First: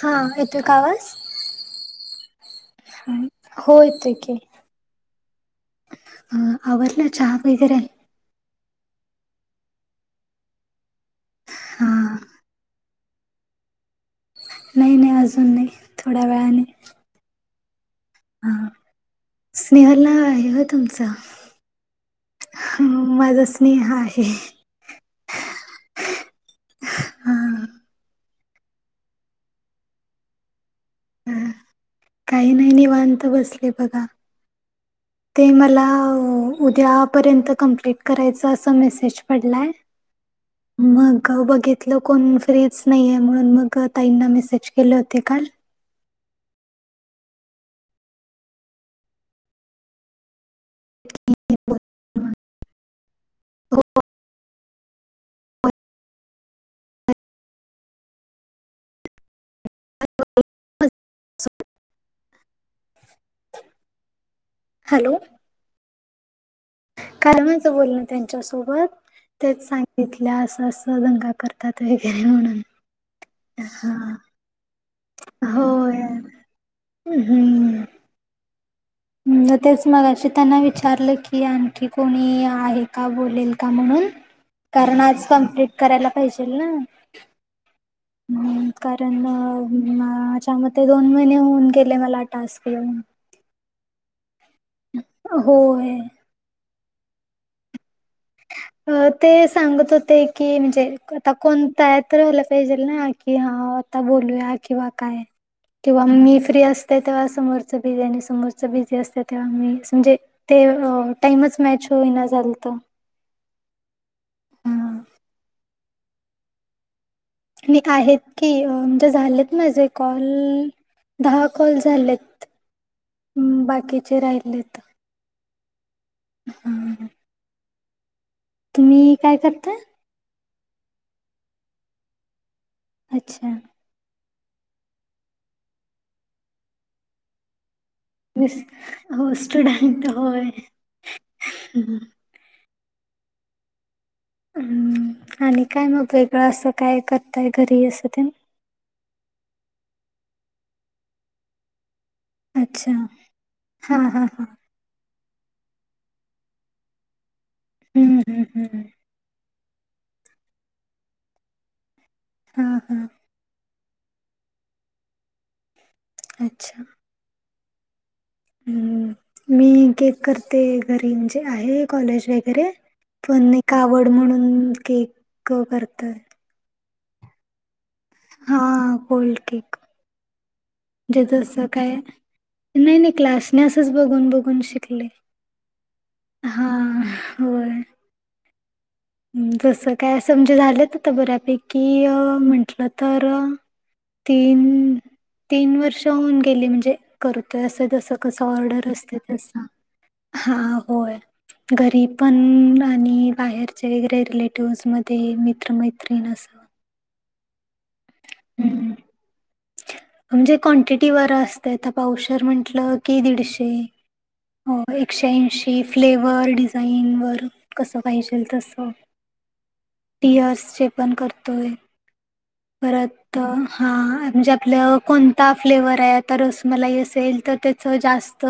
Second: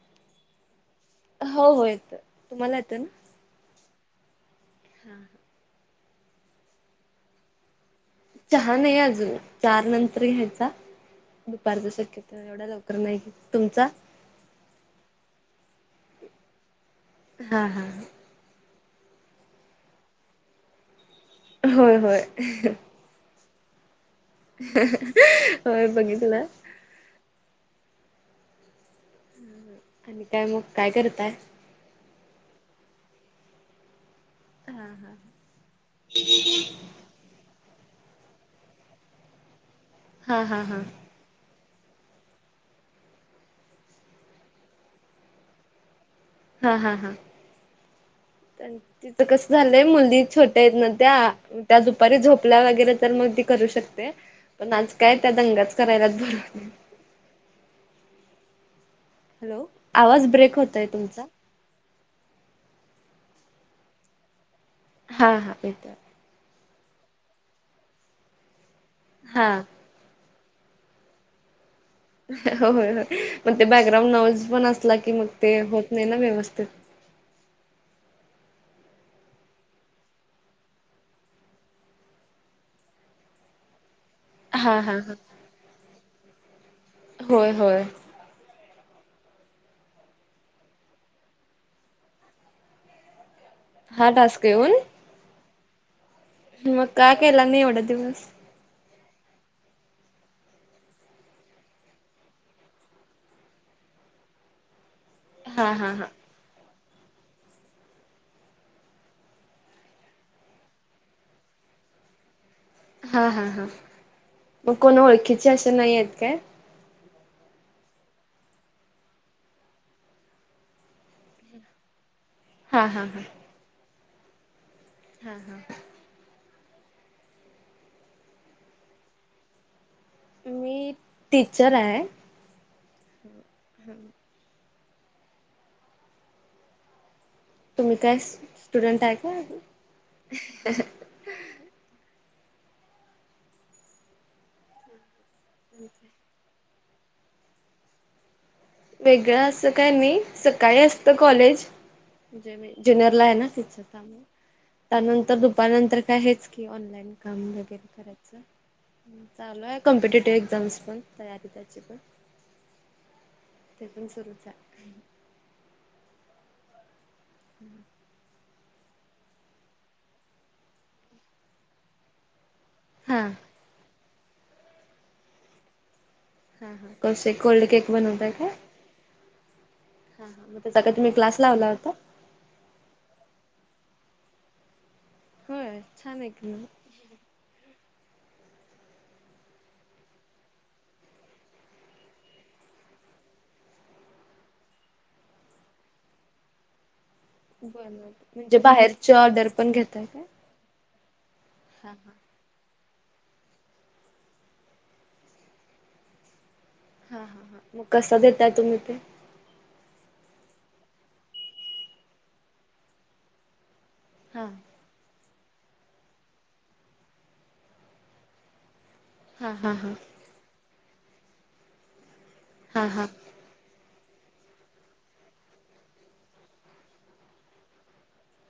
हा. येतोय का आवाज? हो हो. येतोय. तुम्हाला येतोय ना? हो येतोय की. हा ह. अ आला चहा [unintelligible] चहा नाही आहे अजून चार नंतर या्यायचा हा दुपारच्या शक्यता एवढा ल नाही तुमचा? नाही नाही अजून नाही थोड्या वेळाने हा हा. हा स्नेहल नाव आहे हो तुमचं. होय होय. स्नेहा आहे. होय बघितलं. हा आणि काय मग काय करताय? काही नाही निवांत बसले बघा हा हा ते मला उद्या पर्यंत कमप्लिट करायच अस मॅसेज पडलाय हा हा हा मग बघि तथलं कोण फ्रीच नाहीये म्हणून मग ताईंना मेसेज केले होते काल हा हा हा तिथं कस झालंय मुली छोट येत न त्या त्या दुपारी झोपल्या वगैरे तर मग ती करू शकते. पण आज काय त्या दंगाच करायल्यात हॅलो आवाज ब्रेक होतय तुमचा [inaudible] हा हा. कालमांचं बोलण त्यांच्या सोबत हा तेच सांगितल्या असं अस दंगा कर तात वग [unintelligible] हो होय होय मग ते बॅकग्राऊंड नॉवल्स पण असला की मग ते होत होय नाही ना व्यवस्थित हम्म. तेच मग अशी त्यांना विचारलं की आणखी कोणी आहे का बोलेल का म्हणून हा हा कारण हा. आज कम्प्लीट करायला पाहिजेल ना. होय होय ह् कारण माझ्यामध्येते दोन महिने होऊन गेले मला टास्क येऊन हा टास्क येऊन होय. म मग का केला नाही एवढं दिवस अ ते सांगत होते की म्हणजे आता कोणता आहे तर व्हाला पाहिजे ना की हा आता बोलूया किंवा काय हा हा किंवा हा. मी फ्री अस तेव्हा समोरचं बिझी आणि समोरच बिझी असते तेव्हा मी म्हणजे ते टाईमच मॅच होईना झालत हा हा हा मग कोणा आणि ओळखीचे असं नाही आहेत काय? मी आहेत की म्हजे झालेत माझे कॉल दहा कॉल झालेत हा हा हा. बाकीचे राहिलेत हा हा. हम्. तुम्ही काय करताय? मी टीचर आहे. अच्छा. तुम्ही काय? स्टुडंट आहे का? स्टुडंट होय. आणि काय मग वेगळं असं काय करताय घरी असं ते वेगळं असं काय नाही सकाळी असत कॉलेज. म्हजे म अच्छा ज्युनिरला आहे ना कि हा हा हा त्यानंतर दुपारनंतर काय आहेच की ऑनलाईन काम वगैरे हम्म करायचं. हम्म हम्म चालू आहे कॉम्पिटेटिव्ह एक्झाम्स पण तयारी त्याची पण हा हा. ते पण सुरूच हाय. अच्छा. हम्म. हम्म. मी केक करते घरी म्हणजे आहे कॉलेज वगैरे हा पण एक आवड म्हणून केक करतय. हा हा. कसे कोल्ड केक बनव हा कोल्ड केक. हा हा. मग त्याचा तुम्ही काय म्हणजे क्लास जसं लावला होता? काय नाही नाही क्लास. असच बघून बघून शिकले. होय छान आहे की हा. मग होय. जसं काय असं म्हणजे झाल्यात बऱ्यापैकी म्हंटलं तर तीन तीन वर्ष होऊन गेली म्हणजे करतय बर जस कस म्हणजे ऑर्डर बाहेरची असतय ऑर्डर तस. पण घेताय काय? हा होय. हा घरी हा पण आणि बाहेर आमचे रिलेटिव्ह मध्ये मित्रमैत्रीण अस. हा हा हा. मग कसं देताय तुम्ही हम्म. ते? म्हणजे क्वांटिटी वर असतय पावशेर म्हंटलं की दीडशे. हा. हो. एकशे ऐंशी फ्लेवर, डिझाईनवर कसं पाहिजेल तसं. हा हा हा. टीयर्स चे पण करतोय. हा हा परत हा म्हणजे आपलं कोणता फ्लेवर आहे आता रस मलाई असेल तर त्याच जास्त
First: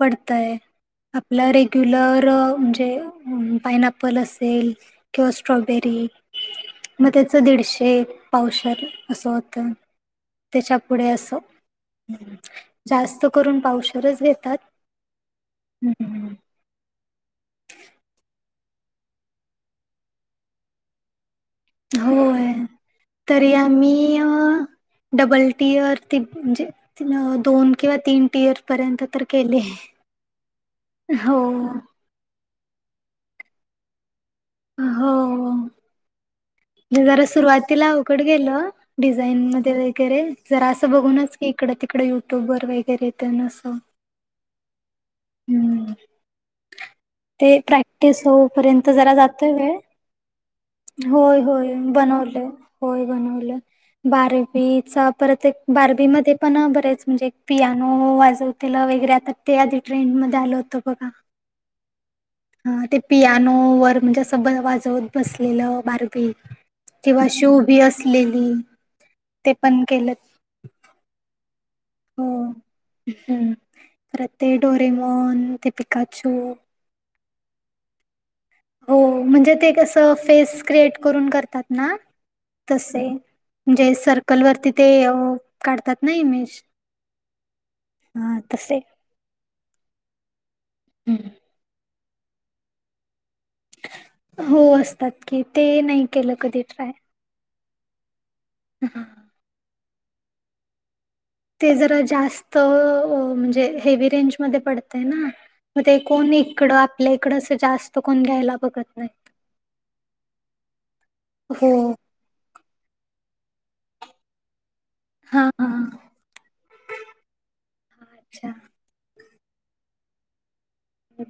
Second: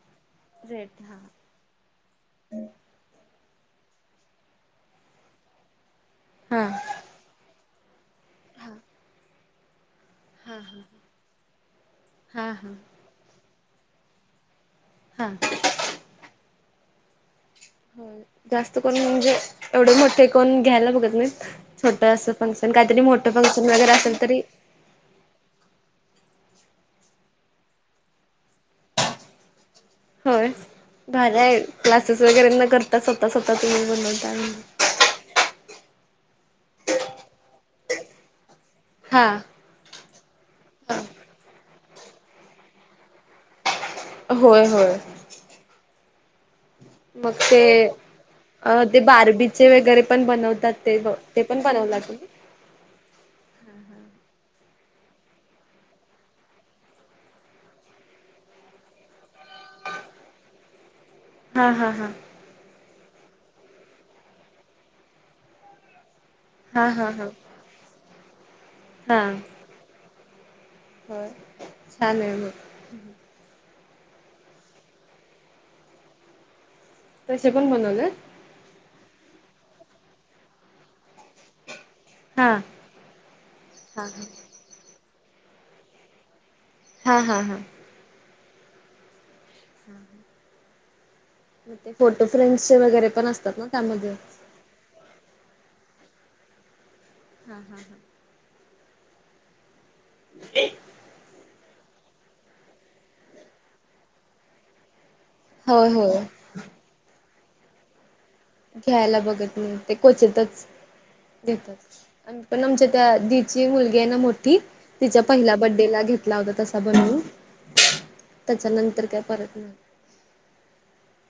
पडतय. रेट हा आपल रेग क्यूलर म्हणजे पाइन अप्पल असेल किंवा स्ट्रॉबेरी हा. मग त्याच दीडशे हा पावशेर असं होतं. हा त्याच्यापुढे असं. हा हा जास्त करून पावशेर च घेतात. हा. हम्म हम्म. होय. जास्त कोण म्हणजे एवढे मोठे कोण घ्यायला बघत नाही. छोटं असं होय फंक्शन काहीतरी, मोठं तरी फंक्शन वगैर आम्ही असेल अ तरी डबल टीअर ती म्हणजे दोन किंवा तीन टीअर पर्यंत तर केले. होय. भारी हो हाय क्लासेस वगैरे न करता स्वतः स्वतः तुम्ही बनवता हो. म जरा सुरुवातीला अवघड गेलं. हा. डिझाईन मध्ये वगैरे जरा असं बघूनच की इकडं तिकड युट्यूब वर वगैरे तेन असं. होय होय. हम्म ते प्रॅक्टिस अ होपर्यंत ते जरा जातोय बार्बीचे वेळ. वगैरे पण बनवतात ते होय ते पण होय. बनवला तुम्ही? लो होय बनवलं. बार्बी चा परत एक बार्बी मध्ये पण बरेच म्हणजे पियानो वाज तिला वगैरे आता ते आधी ट्रेंड मध्ये आल होतं बघा. हा हा हा. हा. ते पियानो वर म्हणजे असं ब वाजवत बसलेलं बार्बी हा हा किंवा हा शू बी असलेली हा ते पण केल. होय. छान आहे म परत ते डोरेमॉन ते पिकाचो. तसे पण बनवलेत? हो. म्हणजे ते कसं फेस क्रिएट करून करतात ना हा तसे म्हणजे हा हा सर्कल वरती ते काढतात ना इमेज. हा हा हा. हां तसे हा ह हम्म मग ते फोटो फेमचे वगैरे पण असतात ना त्यामध्ये हो असतात की ते नाही केलं कधी ट्राय हां हां हां ह हं ते ते जरा जास्त म्हणजे हेवी रेंजमध्येध्ये पडते ना मग होय ते होय कोण इकडं आपल्या इकडं जास्त कोण घ्यायला बघत नाही घ्यायला बघत नाही ते क्वचितच हो देतात पण आमच्या त्या दिची मुलगी आहे ना मोठी तिच्या हा पहिल्या हा बडेला घेत लागल तसा बनवू अच्छा त्याच्या नंतर काय परत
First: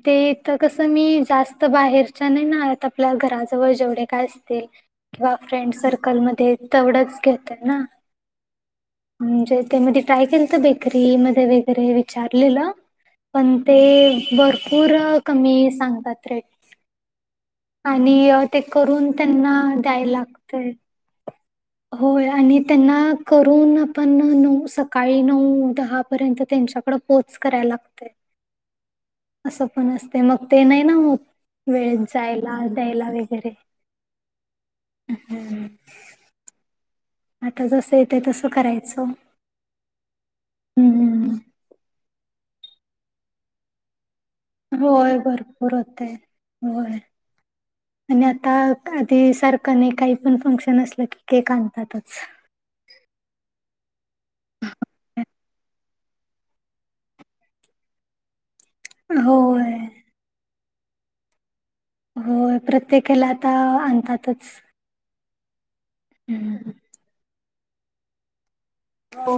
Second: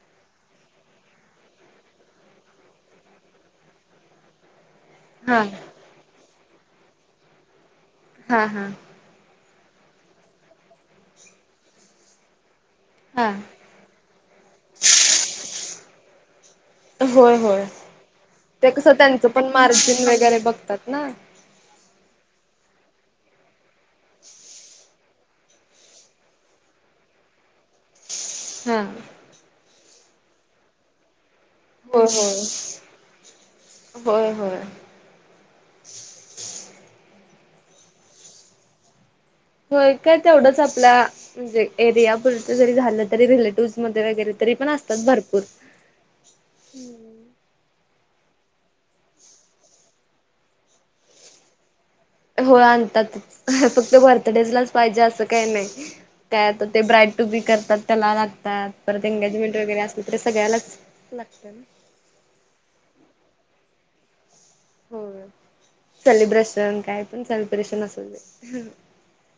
ते इथं कसं मी जास्त बाहेरच्या नाही ना आत आपल्या घराजवळ जेवढे काय असतील किंवा हा फ्रेंड सर्कल मध्ये तेवढंच घेतय ना हा हा म्हणजे त्यामध्ये ट्राय केल तर बेकरी मध्ये वगैरे विचारलेलं हा पण ते भरपूर कमी सांगतात ते होय होय ते कसं करून त्याचं पण त्यांना मार्जिन द्यायला वगैरे लागतंय. बघतात ना होय आणि त्यांना करून आपण नऊ सकाळी नऊ दहा पर्यंत त्यांच्याकड पोच करायला लागते. हा असं पण असते मग ते नाही ना होत वेळेत होय होय जायला द्यायला वगैरे होय होय. ह आता जसं येते तसं करायचं होय काय तेवढंच आपल्या हम्म म्हणजे एरिया पुुरत जरी झालं तरी रिलेटिव्ह मध्ये वगैरे तरी पण असतात होय भरपूर होते होय. आणि आता आधी सारखं नाही काही पण फंक्शन असलं की केक आणतातच होय आणतात फक्त बर्थडेज लाच पाहिजे असं काही नाही. काय तर ते ब्राईट टुबी करतात त्याला लागतात परत एंगेजमेंट होय वगैरे असल तरी सगळ्यालाच लागतं ना हो प्रत्येकाला आता आणतातच हो हम्म. सेलिब्रेशन काय पण सेलिब्रेशन असू दे. हो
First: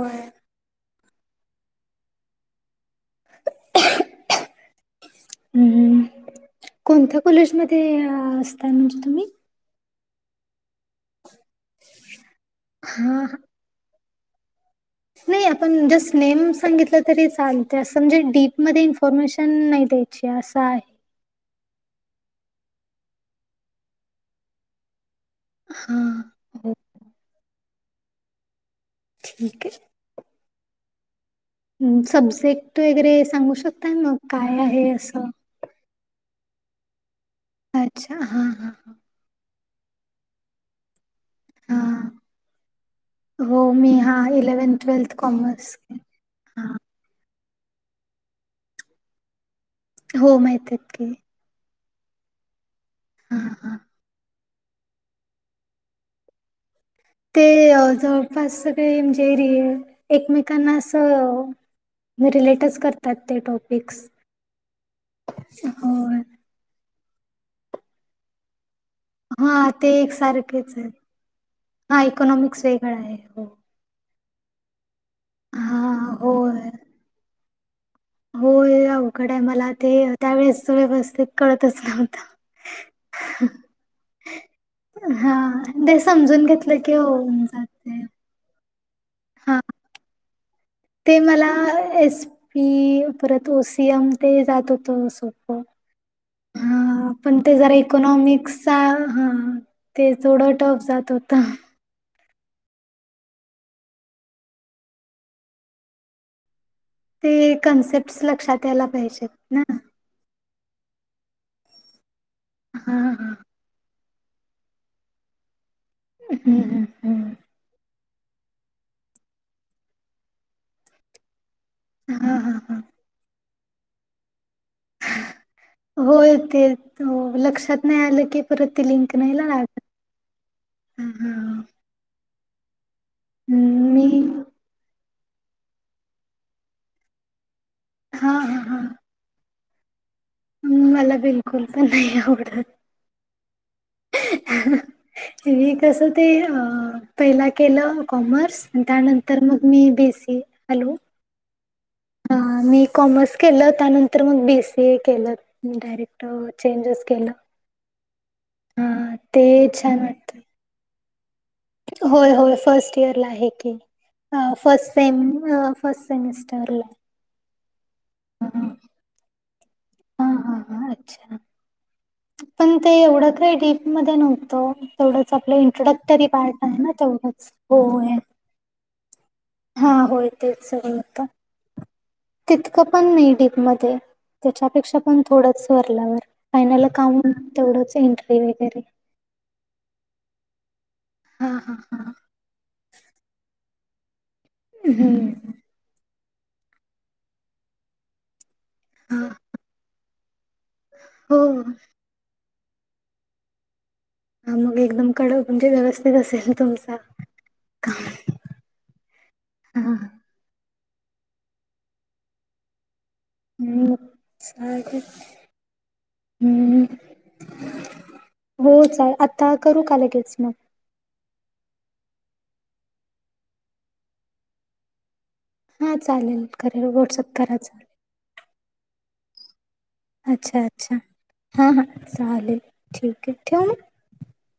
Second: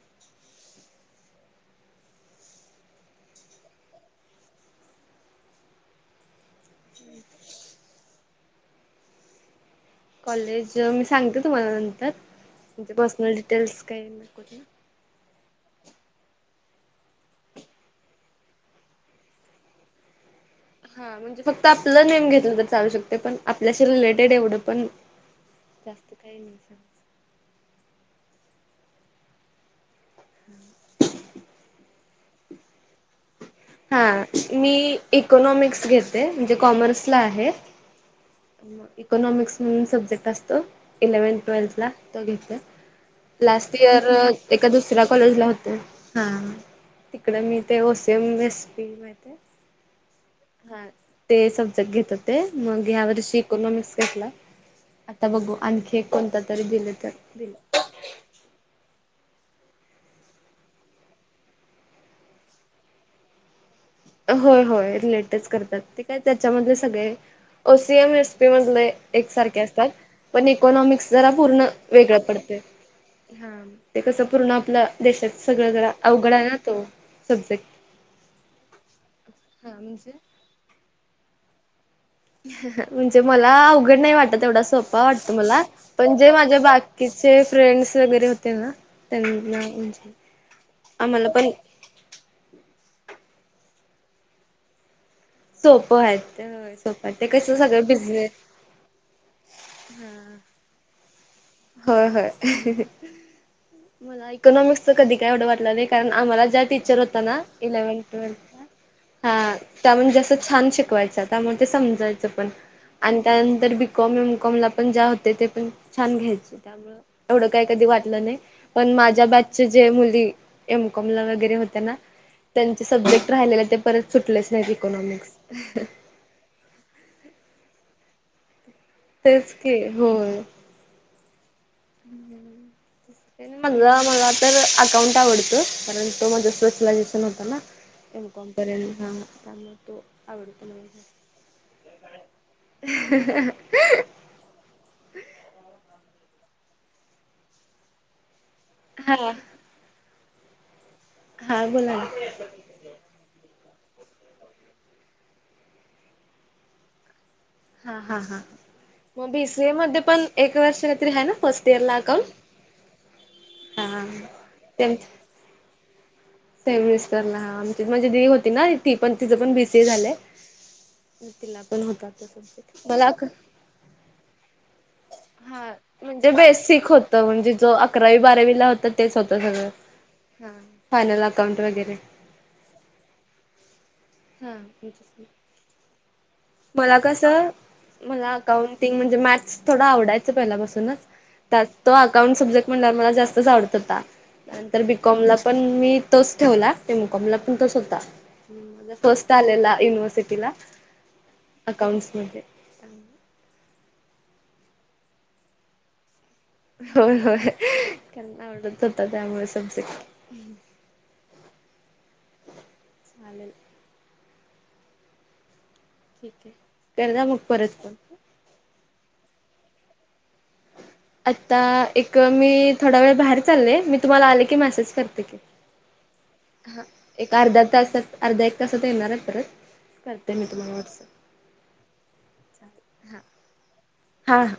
कोणत्या कॉलेज म ि असता म्हणजे तुम्ही कॉलेज मी सांगते तुम्हाला नंतर ते हां, पर्सनल हां. डिटेल्स काही नक नाही आपण जस्ट नेम सांगितलं तरी चालते असं म्हणजे डीपमध्येध्ये इन्फॉर्मेशन नाही द जे असं आहे. हा म्हणजे फक्त आपलं नेम घेतलं तर चालू शकते पण आपल्याशी रिलेटेड एवढं पण जास्त हां, काही नाही हो सां ठीक आहे सब्जेक्ट वगैरे सांगू शकत हा मी इकोनॉमिक्स घेते म्हणजे कॉमर्सला आहे अच्छा हा इकॉनॉमिक्स म्हणून सब्जेक्ट असतो इलेव्हनथ टवेल्थ ला हां. तो घेतला हो लास्ट मी इयर हां एका दुसऱ्या कॉलेजला होते. कॉमर्स हा हां. तिकडं मी ते ओसेम रेसिपी माहिती? हो माहिती आहेत हा की ते सब्जेक्ट घेतात ते मग ह्या वर्ष हां, हां. इकॉनॉमिक्स घेतला आता बघू आणखी एक कोणता तरी दिले तर ते दिले जवळपास सगळे म्हणजे रि एकमेकांना असं. म रिलेटिव्स करतात ते टॉप हो होय रिलेटच करतात ते काय होय. त्याच्या मधले सगळे ओसिएम रेसिपी मधले. एकसारखे हा ते असतात पण एकसारखेच आहेत. इकोनॉमिक्स जरा पूर्ण हा वेगळं पडते इकॉनॉमिक्स वेगळा आहे. हो. ह ते कसं पूर्ण आपलं देशात सगळं हा च अवघड आहे ना होय. तो सब्जेक्ट. होय अवघड आहे. मला हा ते म्हणजे? त्यावेेळेस व्यवस्थित कळतच नव्हत. म्हणजे मला अवघड नाही वाटत. तेवढा सोपा वाटतं हा मला ते पण जे समजून माझ्या घेतलं की बाकीचे होऊन फ्रेंड्स जाते. वगैरे होते ना हा त्यांना ते आम्हाला मला पण एस पी परत ओसीएम ते जात होतो. सोपं आहेत सोपं आहेत ते कस जरा सगळं बिझनेस इकॉनॉमिक्सचा हा हा ते थोडं टफ जात होत. होय हय. मला इकोनॉमिक्चं कधी काही एवढं वाटलं नाही कारण आम्हाला ज्या टीचर हो ते इलेव्हन कन्सेप्ट लक्षात यायला पाहिजेत ना. ट. छान शिकवायच त्यामुळे ते समजायचं पण हा आणि हा. त्यानंतर ब कॉम एमकॉम ला पण ज्या होते ते पण छान घ्यायचे हम्म हम्म हम्म. एवढं काही कधी वाटलं नाही पण माझ्या बच्चे जे मुली एमकमला वगैरे होते ना हा हा त्यां. हा. ज सब्जेक्ट राहिलेले ते परत सुटलेच नाही इकॉनॉमिक्स होय ते लक्षात नाही आलं की परत त लिंक नाही ला रा तेच की हम् हम. माझ मी मला तर अकाउंट आवडत कारण, तो मध्ये स्पेशलायझेशन होता नाप हा हाां हा हा हा मला हा बिलकुल पण नाही हं हं हं हीं हीं हा मी कस ते अ पहिला केलं कॉमर्स हा. त्यानंतर मग मी बेसी हॅलो! हा बोला ना, हा मी कॉमर्स केलं त्यानंतर मग बी सी ए केलं मी डयरेक्ट चेंजच केलं हा हा ह हा मग ते बीसीए छान मध्ये पण वाटत एक वर्ष काहीतरी आहे ना फर्स्ट इयर ला अकाउंट होय होय फर्स्ट इयर ला आहे की हा. फट स फस्ट सेमिस्टर. [unintelligible] माझे दी होती ना तीच पण ते झाले हा हा हा अच्छा तिला पण होता पण सब्जेक्ट ते मला अक एवढं काय डीप मध्ये नव्हत हा म्हणजे बेसिक होतं तेवढंच. म्हणजे जो होय. अकरावी, बारावीला होता तेच होत सगळं हा होय तेच सगळं फायनल होतं अकाउंट वगैरे तितकं पण नाही डीप मध्ये हा त्याच्यापेक्षा पण थोडंच वरल्यावर. फायनल मला अकाउंट तेवढंच इंटरव्हू वगैरे मॅथस थोडा आवडायचं पहिल्यापासूनच हा त्यात हा तो हा. अकाऊंट सब्जेक्ट म्हणल्यावर मला जास्तच आवडत होता नंतर बीकॉमला हम्म. पण मी तोच ठेवला ते एमकॉम ला पण तोच होता हा फर्स्ट आलेला युनिव्हर्सिटीला हो अकाउंट्स मध्येे हा मग एकदम कडक म्हणजे व्यवस्थित असेल. तुमचा. होय होय त्यांना आवडत होता. त्यामुळे समज हा. चालेल. स [inaudible] ठीक आहे कर द मग परत पण हो चालतय आता करू का लगेच मग? आता एक मी थोडा वेळ बाहेर चालले. मी तुम्हाला आले की मेसेज करते की. हा चालेल हा करेल व्हॉट्सअप एक अर्धा कराच. तासात अर्धा एक तासात येणार. तर अच्छा अच्छा हां हां लेल ठीक आहे ठेव. हां.